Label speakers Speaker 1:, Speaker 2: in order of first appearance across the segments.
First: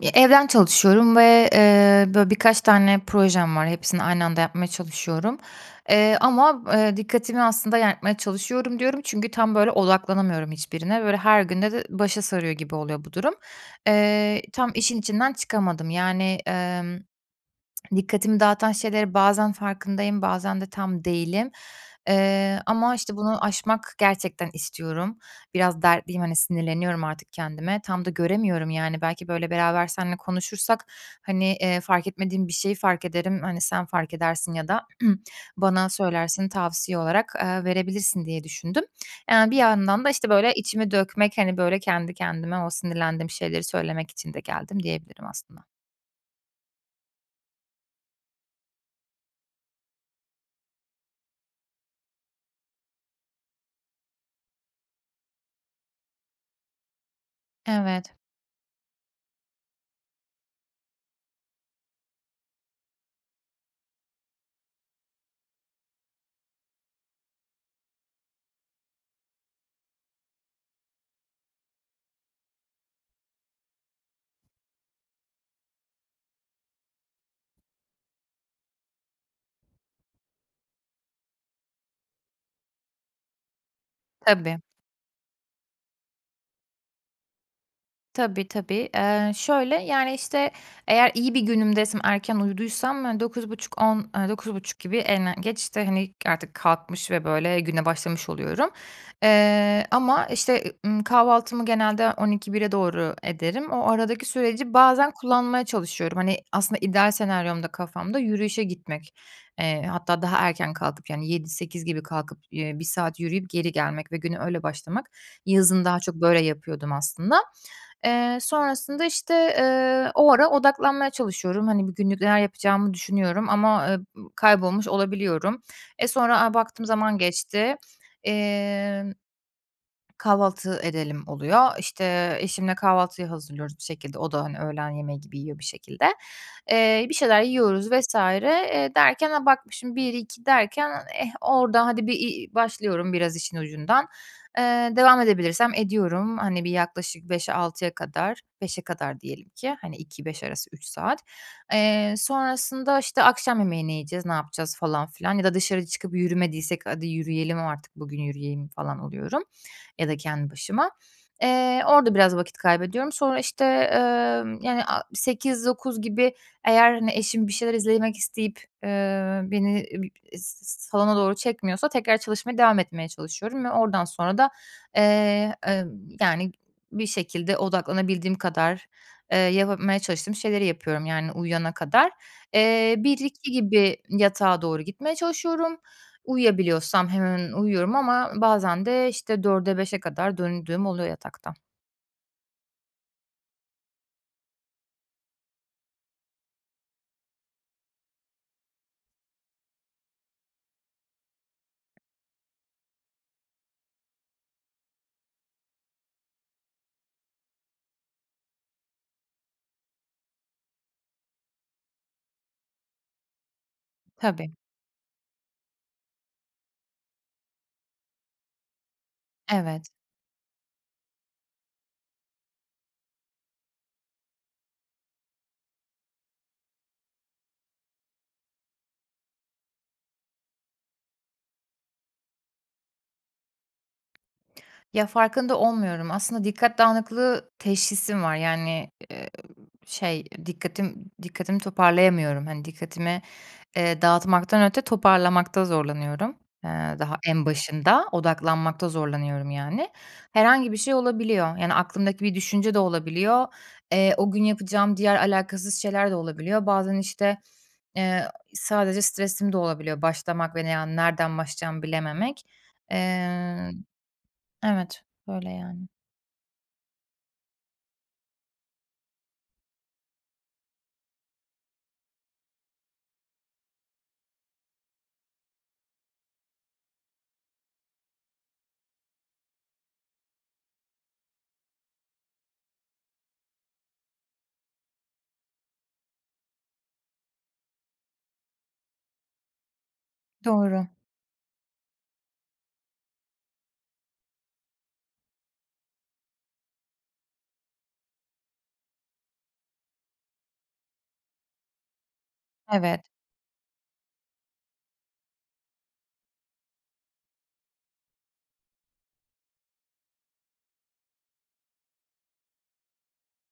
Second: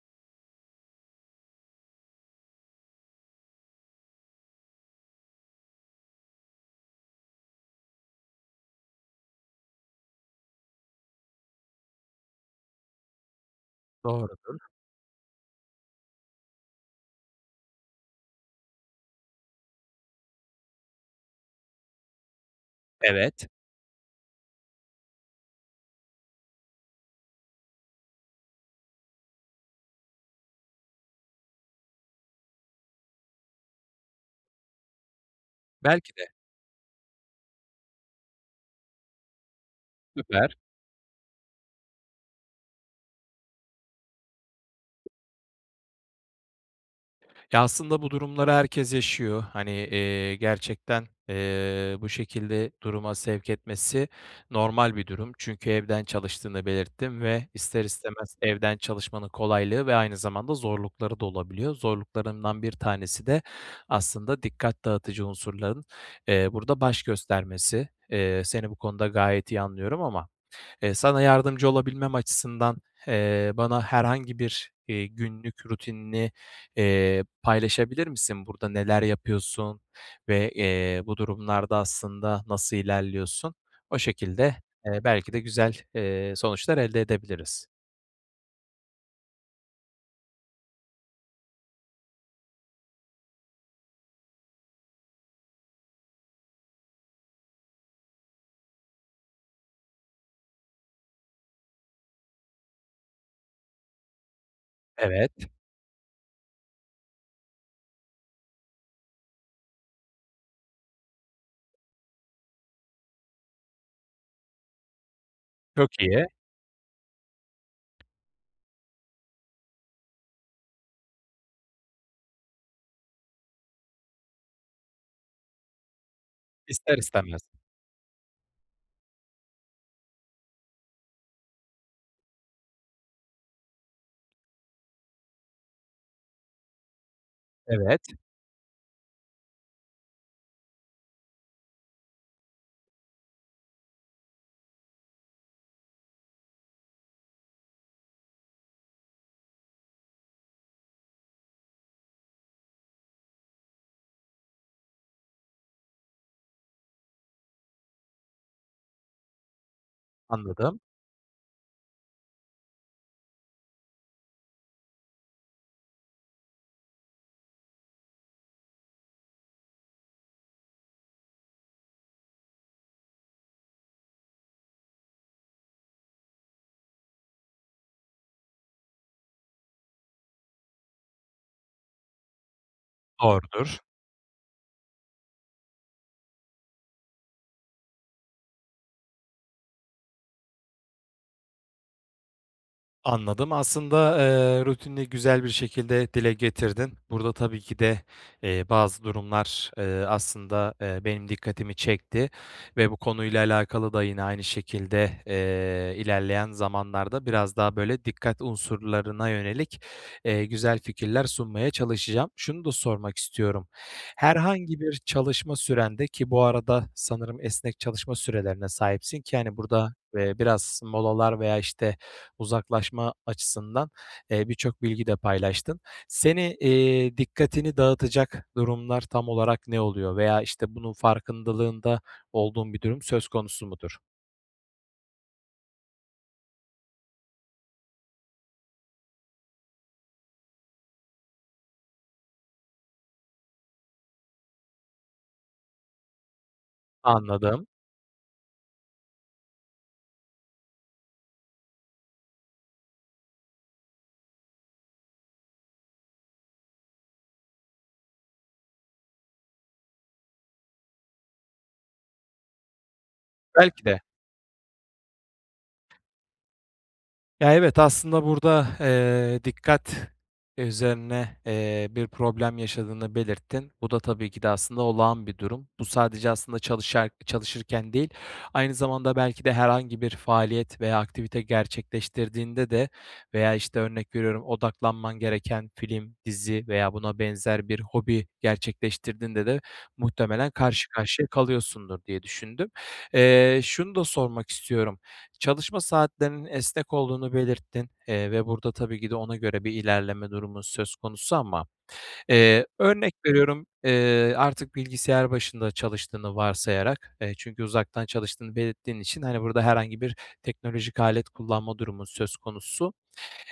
Speaker 1: Ya, evden çalışıyorum ve, eee, böyle, birkaç tane projem var. Hepsini aynı anda yapmaya çalışıyorum. Eee, ama, eee, dikkatimi aslında [unintelligible] çalışıyorum, diyorum çünkü tam böyle odaklanamıyorum hiçbirine. Böyle her günde de başa sarıyor gibi oluyor bu durum. Eee,
Speaker 2: Doğrudur.
Speaker 1: tam işin içinden çıkamadım. Yani, eee, dikkatimi dağıtan şeylerin bazen farkındayım, bazen de tam değilim. Eee, ama, işte, bunu
Speaker 2: Evet.
Speaker 1: aşmak gerçekten istiyorum. Biraz dertliyim, hani, sinirleniyorum artık kendime. Tam da göremiyorum yani. Belki, böyle, beraber seninle konuşursak, hani, eee, fark etmediğim bir şeyi fark ederim. Hani, sen fark edersin ya da bana
Speaker 2: Belki de.
Speaker 1: söylersin tavsiye olarak, eee, verebilirsin diye düşündüm. Yani bir yandan da, işte, böyle,
Speaker 2: Süper.
Speaker 1: içimi dökmek, hani, böyle kendi kendime o sinirlendiğim şeyleri söylemek için de geldim diyebilirim aslında.
Speaker 2: Ya ,aslında bu durumları herkes yaşıyor. Hani, eee, gerçekten, eee, bu şekilde duruma sevk etmesi normal bir durum. Çünkü evden çalıştığını belirttin ve ister
Speaker 1: Evet.
Speaker 2: istemez evden çalışmanın kolaylığı ve aynı zamanda zorlukları da olabiliyor. Zorluklarından bir tanesi de aslında dikkat dağıtıcı unsurların, eee, burada baş göstermesi. Eee, seni bu konuda gayet iyi anlıyorum ama, eee, sana yardımcı olabilmem açısından, eee, bana herhangi bir, eee, günlük rutinini, eee, paylaşabilir misin burada? Neler yapıyorsun ve, eee, bu durumlarda aslında nasıl ilerliyorsun? O şekilde,
Speaker 1: Tabii.
Speaker 2: eee, belki de güzel, eee, sonuçlar elde edebiliriz.
Speaker 1: Tabii, tabii. Eee, şöyle: Yani, işte, eğer iyi bir günümdeysem, erken uyuduysam 9.30-10.00, eee, 9.30 gibi en, eee, geç, işte, hani, artık kalkmış ve, böyle, güne başlamış oluyorum. Eee, ama, işte, eee, ımm, kahvaltımı genelde 12.00-13.00'e doğru ederim. O aradaki süreci bazen
Speaker 2: Evet.
Speaker 1: kullanmaya çalışıyorum. Hani, aslında ideal senaryomda kafamda yürüyüşe gitmek, eee, hatta daha erken kalkıp yani 7.00-8.00 gibi kalkıp, eee, 1 saat yürüyüp geri gelmek ve güne öyle başlamak... Yazın
Speaker 2: Çok
Speaker 1: daha çok
Speaker 2: iyi.
Speaker 1: böyle yapıyordum aslında. Eee, sonrasında, işte, eee, o ara odaklanmaya çalışıyorum. Hani, bugünlük neler yapacağımı düşünüyorum ama, eee, ııı, kaybolmuş olabiliyorum. Eee, sonra, a, baktım
Speaker 2: İster
Speaker 1: zaman
Speaker 2: istemez.
Speaker 1: geçti. İmm "Kahvaltı edelim." oluyor. İşte, eşimle kahvaltıyı hazırlıyoruz bir şekilde. O da, hani, öğlen yemeği gibi yiyor bir şekilde. Eee, bir şeyler yiyoruz
Speaker 2: Evet.
Speaker 1: vs. Eee, derken, a, bakmışım 1-2 derken eh, orada hadi, bir, iii, başlıyorum biraz işin ucundan. Eee, devam edebilirsem ediyorum. Hani, bir yaklaşık 5'e, 6'ya kadar, 5'e kadar diyelim ki hani, 14.00-17.00 arası 3 saat. Eee, sonrasında, işte, "Akşam yemeği ne yiyeceğiz, ne yapacağız? falan filan ya da dışarı çıkıp yürümediysek "Hadi yürüyelim. Artık bugün yürüyeyim." falan oluyorum ya da kendi
Speaker 2: Anladım.
Speaker 1: başıma. Eee, orada biraz vakit kaybediyorum. Sonra, işte, eee, yani a 20.00-21.00 gibi eğer, hani, eşim bir şeyler izlemek isteyip, eee, beni b s salona doğru çekmiyorsa tekrar çalışmaya devam etmeye çalışıyorum ve oradan sonra da, eee, emm, yani, bir şekilde odaklanabildiğim kadar, eee, yapabilmeye çalıştığım şeyleri yapıyorum yani uyuyana kadar. Eee, 01.00-02.00
Speaker 2: Doğrudur.
Speaker 1: gibi yatağa doğru gitmeye çalışıyorum. Uyuyabiliyorsam hemen uyuyorum ama bazen de, işte, 04.00'e, 05.00'e kadar döndüğüm oluyor yatakta.
Speaker 2: Anladım aslında, eee, rutinini güzel bir şekilde dile getirdin. Burada tabii ki de, eee, bazı durumlar, eee, aslında, eee, benim dikkatimi çekti ve bu konuyla alakalı da yine aynı şekilde, eee, ilerleyen zamanlarda biraz daha, böyle, dikkat unsurlarına yönelik, eee, güzel fikirler sunmaya çalışacağım. Şunu da sormak istiyorum:
Speaker 1: Tabii.
Speaker 2: Herhangi bir çalışma sürende ki bu arada esnek çalışma sürelerine sahipsin ki hani,
Speaker 1: Evet.
Speaker 2: burada, eee, biraz molalar veya, işte, uzaklaşma açısından, eee, birçok bilgi de paylaştın. Seni, iii, dikkatini dağıtacak durumlar tam olarak ne oluyor? Veya, işte, bunun farkındalığında olduğun bir durum söz konusu mudur?
Speaker 1: Ya, farkında olmuyorum. Aslında dikkat dağınıklığı teşhisim var. Yani, eee, b şey... Dikkatim dikkatimi toparlayamıyorum. Hani, dikkatimi, eee, dağıtmaktan öte toparlamakta zorlanıyorum, eee, daha en
Speaker 2: Anladım.
Speaker 1: başında; odaklanmakta zorlanıyorum yani. Herhangi bir şey olabiliyor. Yani, aklımdaki bir düşünce de olabiliyor. Eee, o gün yapacağım diğer, alakasız şeyler de olabiliyor. Bazen, işte, eee, sadece stresim de olabiliyor başlamak ve ne yani nereden başlayacağımı bilememek. Eee.
Speaker 2: Belki de.
Speaker 1: Evet, böyle yani.
Speaker 2: Ya, evet. Aslında burada, eee, dikkat üzerine, eee, bir problem yaşadığını belirttin. Bu da tabii ki de, aslında, olağan bir durum. Bu sadece, aslında, çalışar çalışırken değil, aynı zamanda belki de herhangi bir faaliyet veya aktivite gerçekleştirdiğinde de veya, işte, örnek veriyorum, odaklanman gereken film, dizi veya buna benzer bir hobi gerçekleştirdiğinde de muhtemelen
Speaker 1: Doğru.
Speaker 2: karşı karşıya kalıyorsundur diye düşündüm. Eee, şunu da sormak istiyorum: Çalışma saatlerinin esnek olduğunu belirttin, eee, ve burada tabii ki de ona göre bir ilerleme durumu söz konusu ama, eee,
Speaker 1: Evet.
Speaker 2: örnek veriyorum, eee, artık bilgisayar başında çalıştığını varsayarak, eee, çünkü uzaktan çalıştığını belirttiğin için, hani, burada herhangi bir teknolojik alet kullanma durumu söz konusu.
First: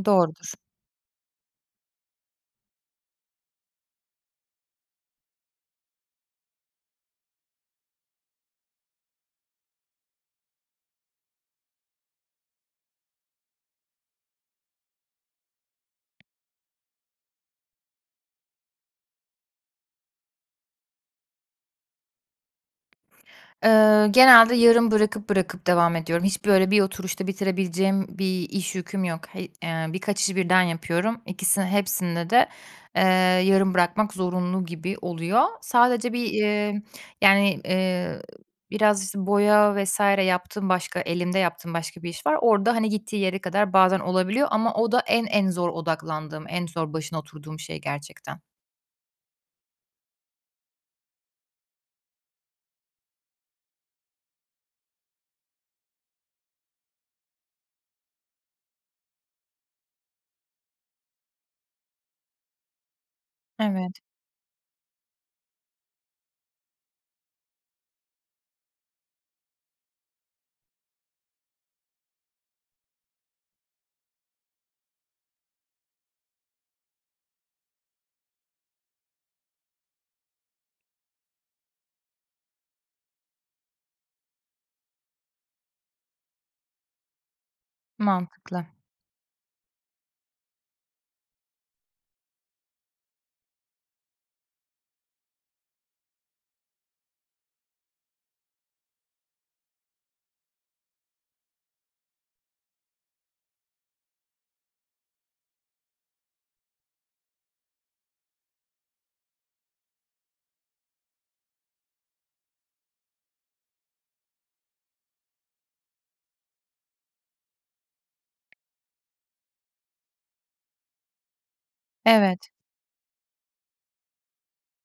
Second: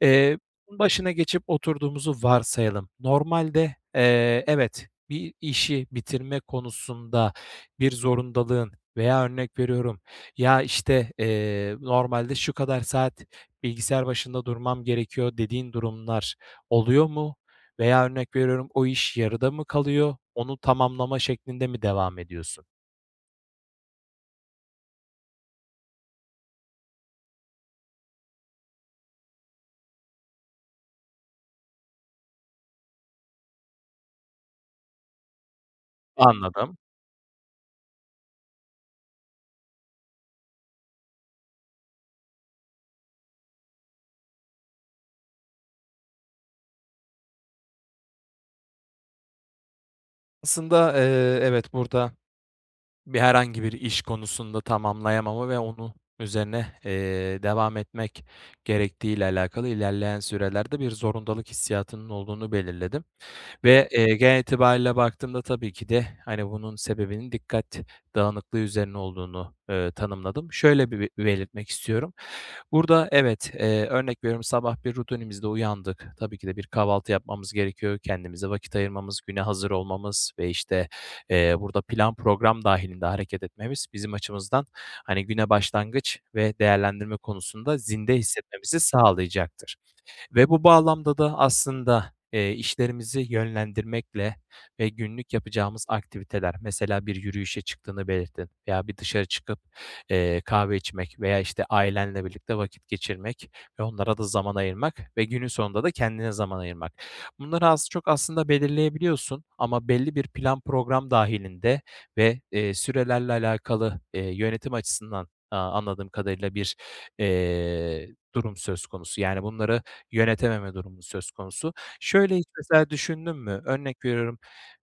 Speaker 2: Eee,
Speaker 1: Doğrudur.
Speaker 2: başına geçip oturduğumuzu varsayalım. Normalde, eee, evet, bir işi bitirme konusunda bir zorundalığın veya örnek veriyorum, ya, işte, eee, "Normalde şu kadar saat bilgisayar başında durmam gerekiyor." dediğin durumlar oluyor mu? Veya örnek veriyorum, o iş yarıda mı kalıyor? Onu tamamlama şeklinde mi devam ediyorsun?
Speaker 1: Eee, genelde yarım bırakıp bırakıp devam ediyorum. Hiç, böyle, bir oturuşta bitirebileceğim bir iş yüküm yok. He eee, birkaç işi birden yapıyorum, ikisi hepsinide de, eee, yarım bırakmak zorunlu gibi oluyor. Sadece bir,
Speaker 2: Anladım.
Speaker 1: eee, yani, eee, biraz, işte, boya vs. yaptığım, başka elimde yaptığım başka bir iş var. Orada, hani, gittiği yere kadar bazen olabiliyor ama o da en en zor odaklandığım, en zor başına oturduğum şey gerçekten.
Speaker 2: Aslında, eee, evet, burada bir herhangi bir iş konusunda tamamlayamama ve onun üzerine, eee, devam etmek gerektiği ile alakalı ilerleyen sürelerde bir zorundalık hissiyatının olduğunu belirledim ve,
Speaker 1: Evet.
Speaker 2: eee, genel itibariyle baktığımda tabii ki de, hani, bunun sebebinin dikkat dağınıklığı üzerine olduğunu, eee, tanımladım. Şöyle bir belirtmek istiyorum: Burada, evet, eee, örnek veriyorum, sabah bir rutinimizde uyandık. Tabii ki de bir kahvaltı yapmamız gerekiyor. Kendimize vakit ayırmamız, güne hazır olmamız ve, işte, eee, burada plan program dâhilinde hareket etmemiz bizim açımızdan, hani, güne başlangıç ve değerlendirme konusunda zinde
Speaker 1: Mantıklı.
Speaker 2: hissetmemizi sağlayacaktır. Ve bu bağlamda da aslında, eee, işlerimizi yönlendirmekle ve günlük yapacağımız aktiviteler mesela, bir yürüyüşe çıktığını belirtin veya bir dışarı çıkıp, eee, kahve içmek veya, işte, ailenle birlikte vakit geçirmek ve onlara da zaman ayırmak ve günün sonunda da kendine zaman ayırmak. Bunları az, çok aslında belirleyebiliyorsun ama belli bir plan program dâhilinde ve, eee, sürelerle alakalı, eee, yönetim açısından, aaa, anladığım kadarıyla bir, eee, durum söz konusu. Yani bunları yönetememe durumu söz konusu. Şöyle hiç,
Speaker 1: Evet.
Speaker 2: mesela, düşündün mü? Örnek veriyorum,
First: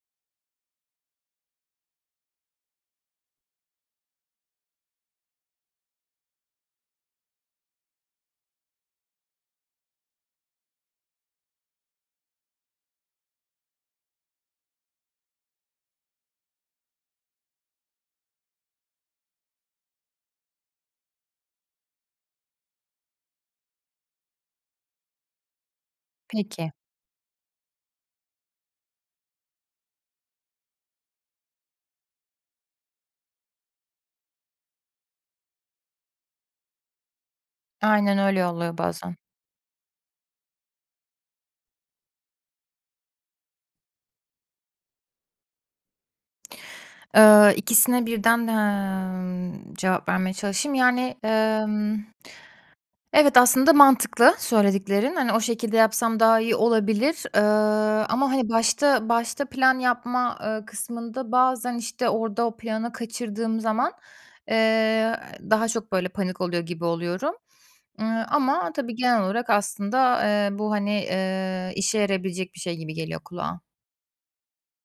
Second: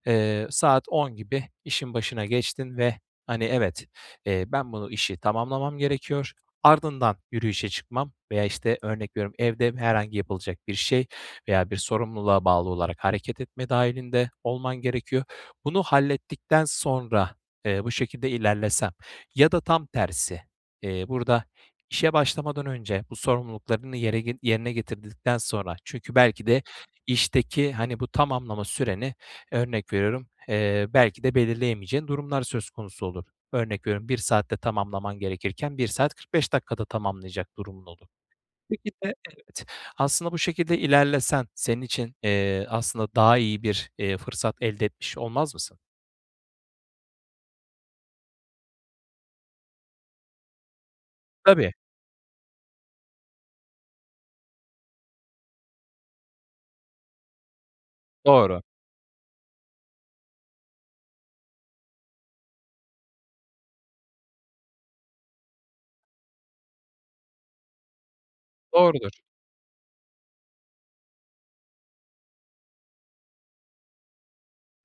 Speaker 2: eee, saat 10 gibi işin başına geçtin ve, hani, evet, eee, ben bunu, işi tamamlamam gerekiyor, ardından yürüyüşe çıkmam veya, işte, örnek veriyorum, evde herhangi yapılacak bir şey veya bir sorumluluğa bağlı olarak hareket etme dâhilinde olman gerekiyor. Bunu hallettikten sonra, eee, bu şekilde ilerlesen ya da tam tersi, eee, burada işe başlamadan önce bu sorumluluklarını yere yerine getirdikten sonra Çünkü belki de
Speaker 1: Peki.
Speaker 2: işteki, hani, bu tamamlama süreni, örnek veriyorum, eee, belki de belirleyemeyeceğin durumlar söz konusu olur. Örnek veriyorum, 1 saatte tamamlaman gerekirken 1 saat 45 dakikada tamamlayacak durumun olur.
Speaker 1: Aynen öyle oluyor
Speaker 2: Belki de
Speaker 1: bazen.
Speaker 2: evet, aslında bu şekilde ilerlesen senin için, eee, aslında daha iyi bir fırsat elde, eee, etmiş olmaz mısın?
Speaker 1: Eee, ikisine birden, emm, cevap vermeye çalışayım. Yani,
Speaker 2: Tabii.
Speaker 1: ımm, evet, aslında mantıklı söylediklerin. Hani o şekilde yapsam daha iyi olabilir. Iıı, ama, hani,
Speaker 2: Doğru.
Speaker 1: başta başta plan yapma, ııı, kısmında bazen, işte, orada o planı kaçırdığım zaman, eee, daha çok, böyle, panik oluyor gibi oluyorum, ııı, ama tabii genel
Speaker 2: Doğrudur.
Speaker 1: olarak aslında, eee, bu, hani, eee, işe yarayabilecek bir şey gibi geliyor kulağa.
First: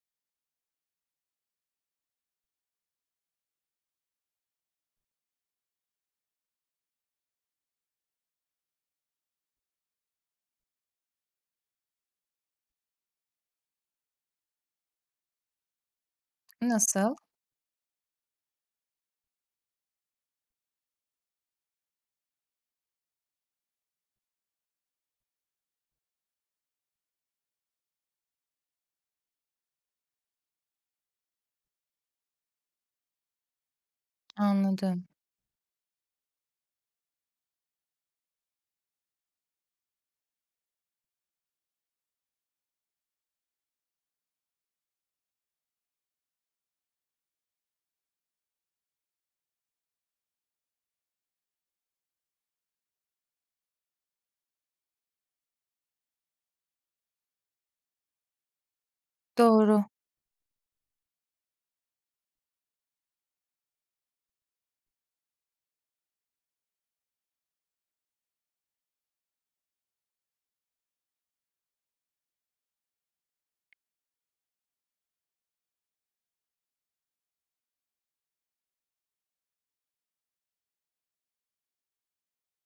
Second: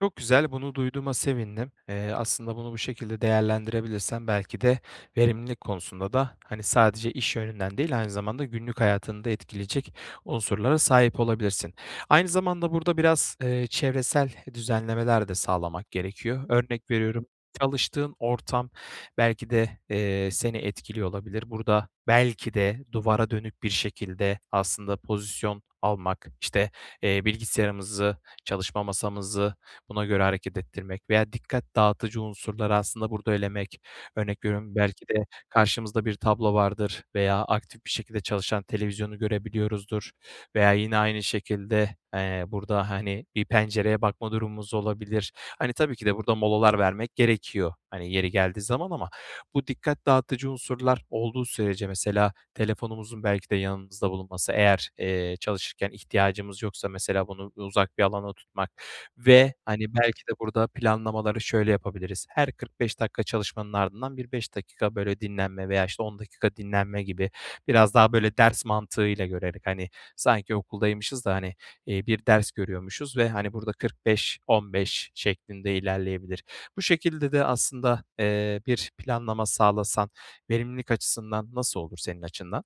Speaker 2: Çok güzel, bunu duyduğuma sevindim. Eee, aslında bunu bu şekilde değerlendirebilirsen belki de verimlilik konusunda da, hani, sadece iş yönünden değil, aynı zamanda günlük hayatını da etkileyecek unsurlara sahip olabilirsin. Aynı zamanda burada biraz, eee, çevresel düzenlemeler de sağlamak gerekiyor. Örnek
Speaker 1: Nasıl?
Speaker 2: veriyorum: Çalıştığın ortam belki de, eee, seni etkiliyor olabilir. Burada belki de duvara dönük bir şekilde aslında pozisyon almak, işte, eee, bilgisayarımızı, çalışma masamızı buna göre hareket ettirmek veya dikkat dağıtıcı unsurları, aslında, burada elemek... Örnek veriyorum,
Speaker 1: Anladım.
Speaker 2: belki de karşımızda bir tablo vardır veya aktif bir şekilde çalışan televizyonu görebiliyoruzdur veya yine aynı şekilde, eee, burada, hani, bir pencereye bakma durumumuz olabilir. Hani, tabii ki de burada molalar vermek gerekiyor, hani, yeri geldiği zaman ama bu dikkat dağıtıcı unsurlar olduğu sürece mesela telefonumuzun belki de yanımızda bulunması, eğer, eee, çalışırken ihtiyacımız yoksa, mesela bunu uzak bir alana tutmak ve,
Speaker 1: Doğru.
Speaker 2: hani, belki de burada planlamaları şöyle yapabiliriz: Her 45 dakika çalışmanın ardından bir 5 dakika, böyle, dinlenme veya, işte, 10 dakika dinlenme gibi, biraz daha, böyle, ders mantığıyla görerek, hani, sanki okuldaymışız da, hani, eee, bir ders görüyormuşuz ve, hani, burada 45, 15 şeklinde ilerleyebilir. Bu şekilde de aslında, eee, bir planlama sağlasan verimlilik açısından nasıl olur senin açından?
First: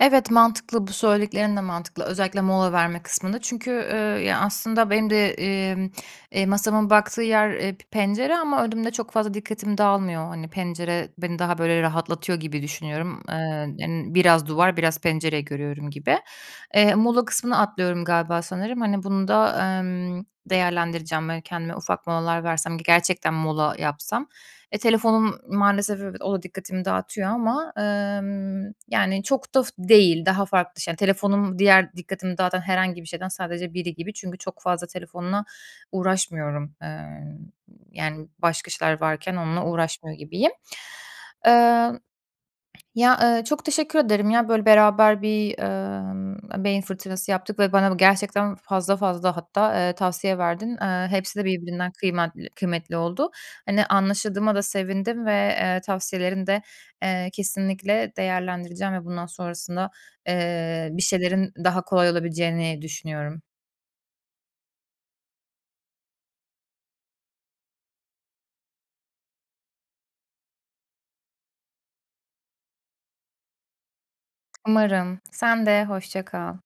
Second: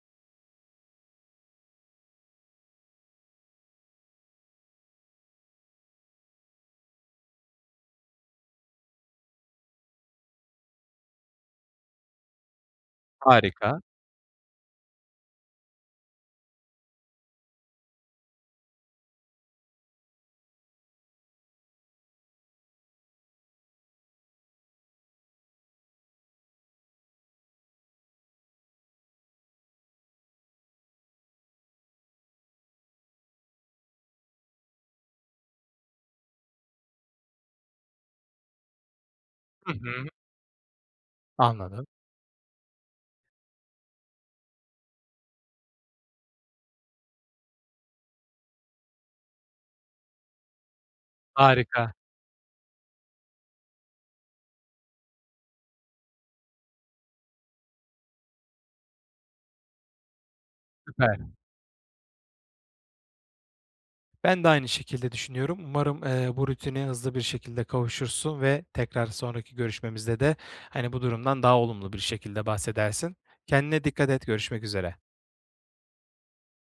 Speaker 1: Evet, mantıklı. Bu söylediklerin de mantıklı, özellikle mola verme kısmında. Çünkü, eee, ya aslında benim de, emm, eee, masamın baktığı yer, eee, p pencere ama önümde çok fazla dikkatim dağılmıyor. Hani, pencere beni daha böyle rahatlatıyor gibi düşünüyorum. Eee,
Speaker 2: Harika.
Speaker 1: yani biraz duvar, biraz pencere görüyorum gibi. Eee mola kısmını atlıyorum galiba sanırım. Hani bunu da, emm, değerlendireceğim ve kendime ufak molalar versem ki gerçekten mola yapsam, eee, telefonum maalesef o da dikkatimi dağıtıyor ama, emm, yani çok da f değil. Daha farklı şey telefonum diğer dikkatimi dağıtan herhangi bir şeyden sadece biri gibi çünkü çok fazla telefonla uğraşmıyorum. Eee, yani başka işler varken onunla
Speaker 2: Hı hı.
Speaker 1: uğraşmıyor gibiyim.
Speaker 2: Anladım.
Speaker 1: Eee, ya, eee, çok teşekkür ederim ya böyle beraber bir, emm, beyin fırtınası yaptık ve bana gerçekten fazla fazla hatta, eee, tavsiye verdin. Eee, hepsi de
Speaker 2: Harika.
Speaker 1: birbirinden kıymatli kıymetli oldu. Hani, anlaşıldığıma da sevindim ve, eee, tavsiyelerini de, eee, kesinlikle değerlendireceğim ve bundan sonrasında, eee, bir
Speaker 2: Süper.
Speaker 1: şeylerin daha kolay olabileceğini düşünüyorum.
Speaker 2: Ben de aynı şekilde düşünüyorum, umarım, eee, bu rutine hızlı bir şekilde kavuşursun ve tekrar sonraki görüşmemizde de, hani, bu durumdan daha olumlu bir şekilde bahsedersin. Kendine dikkat et görüşmek üzere.
Speaker 1: Umarım sen de hoşça kal.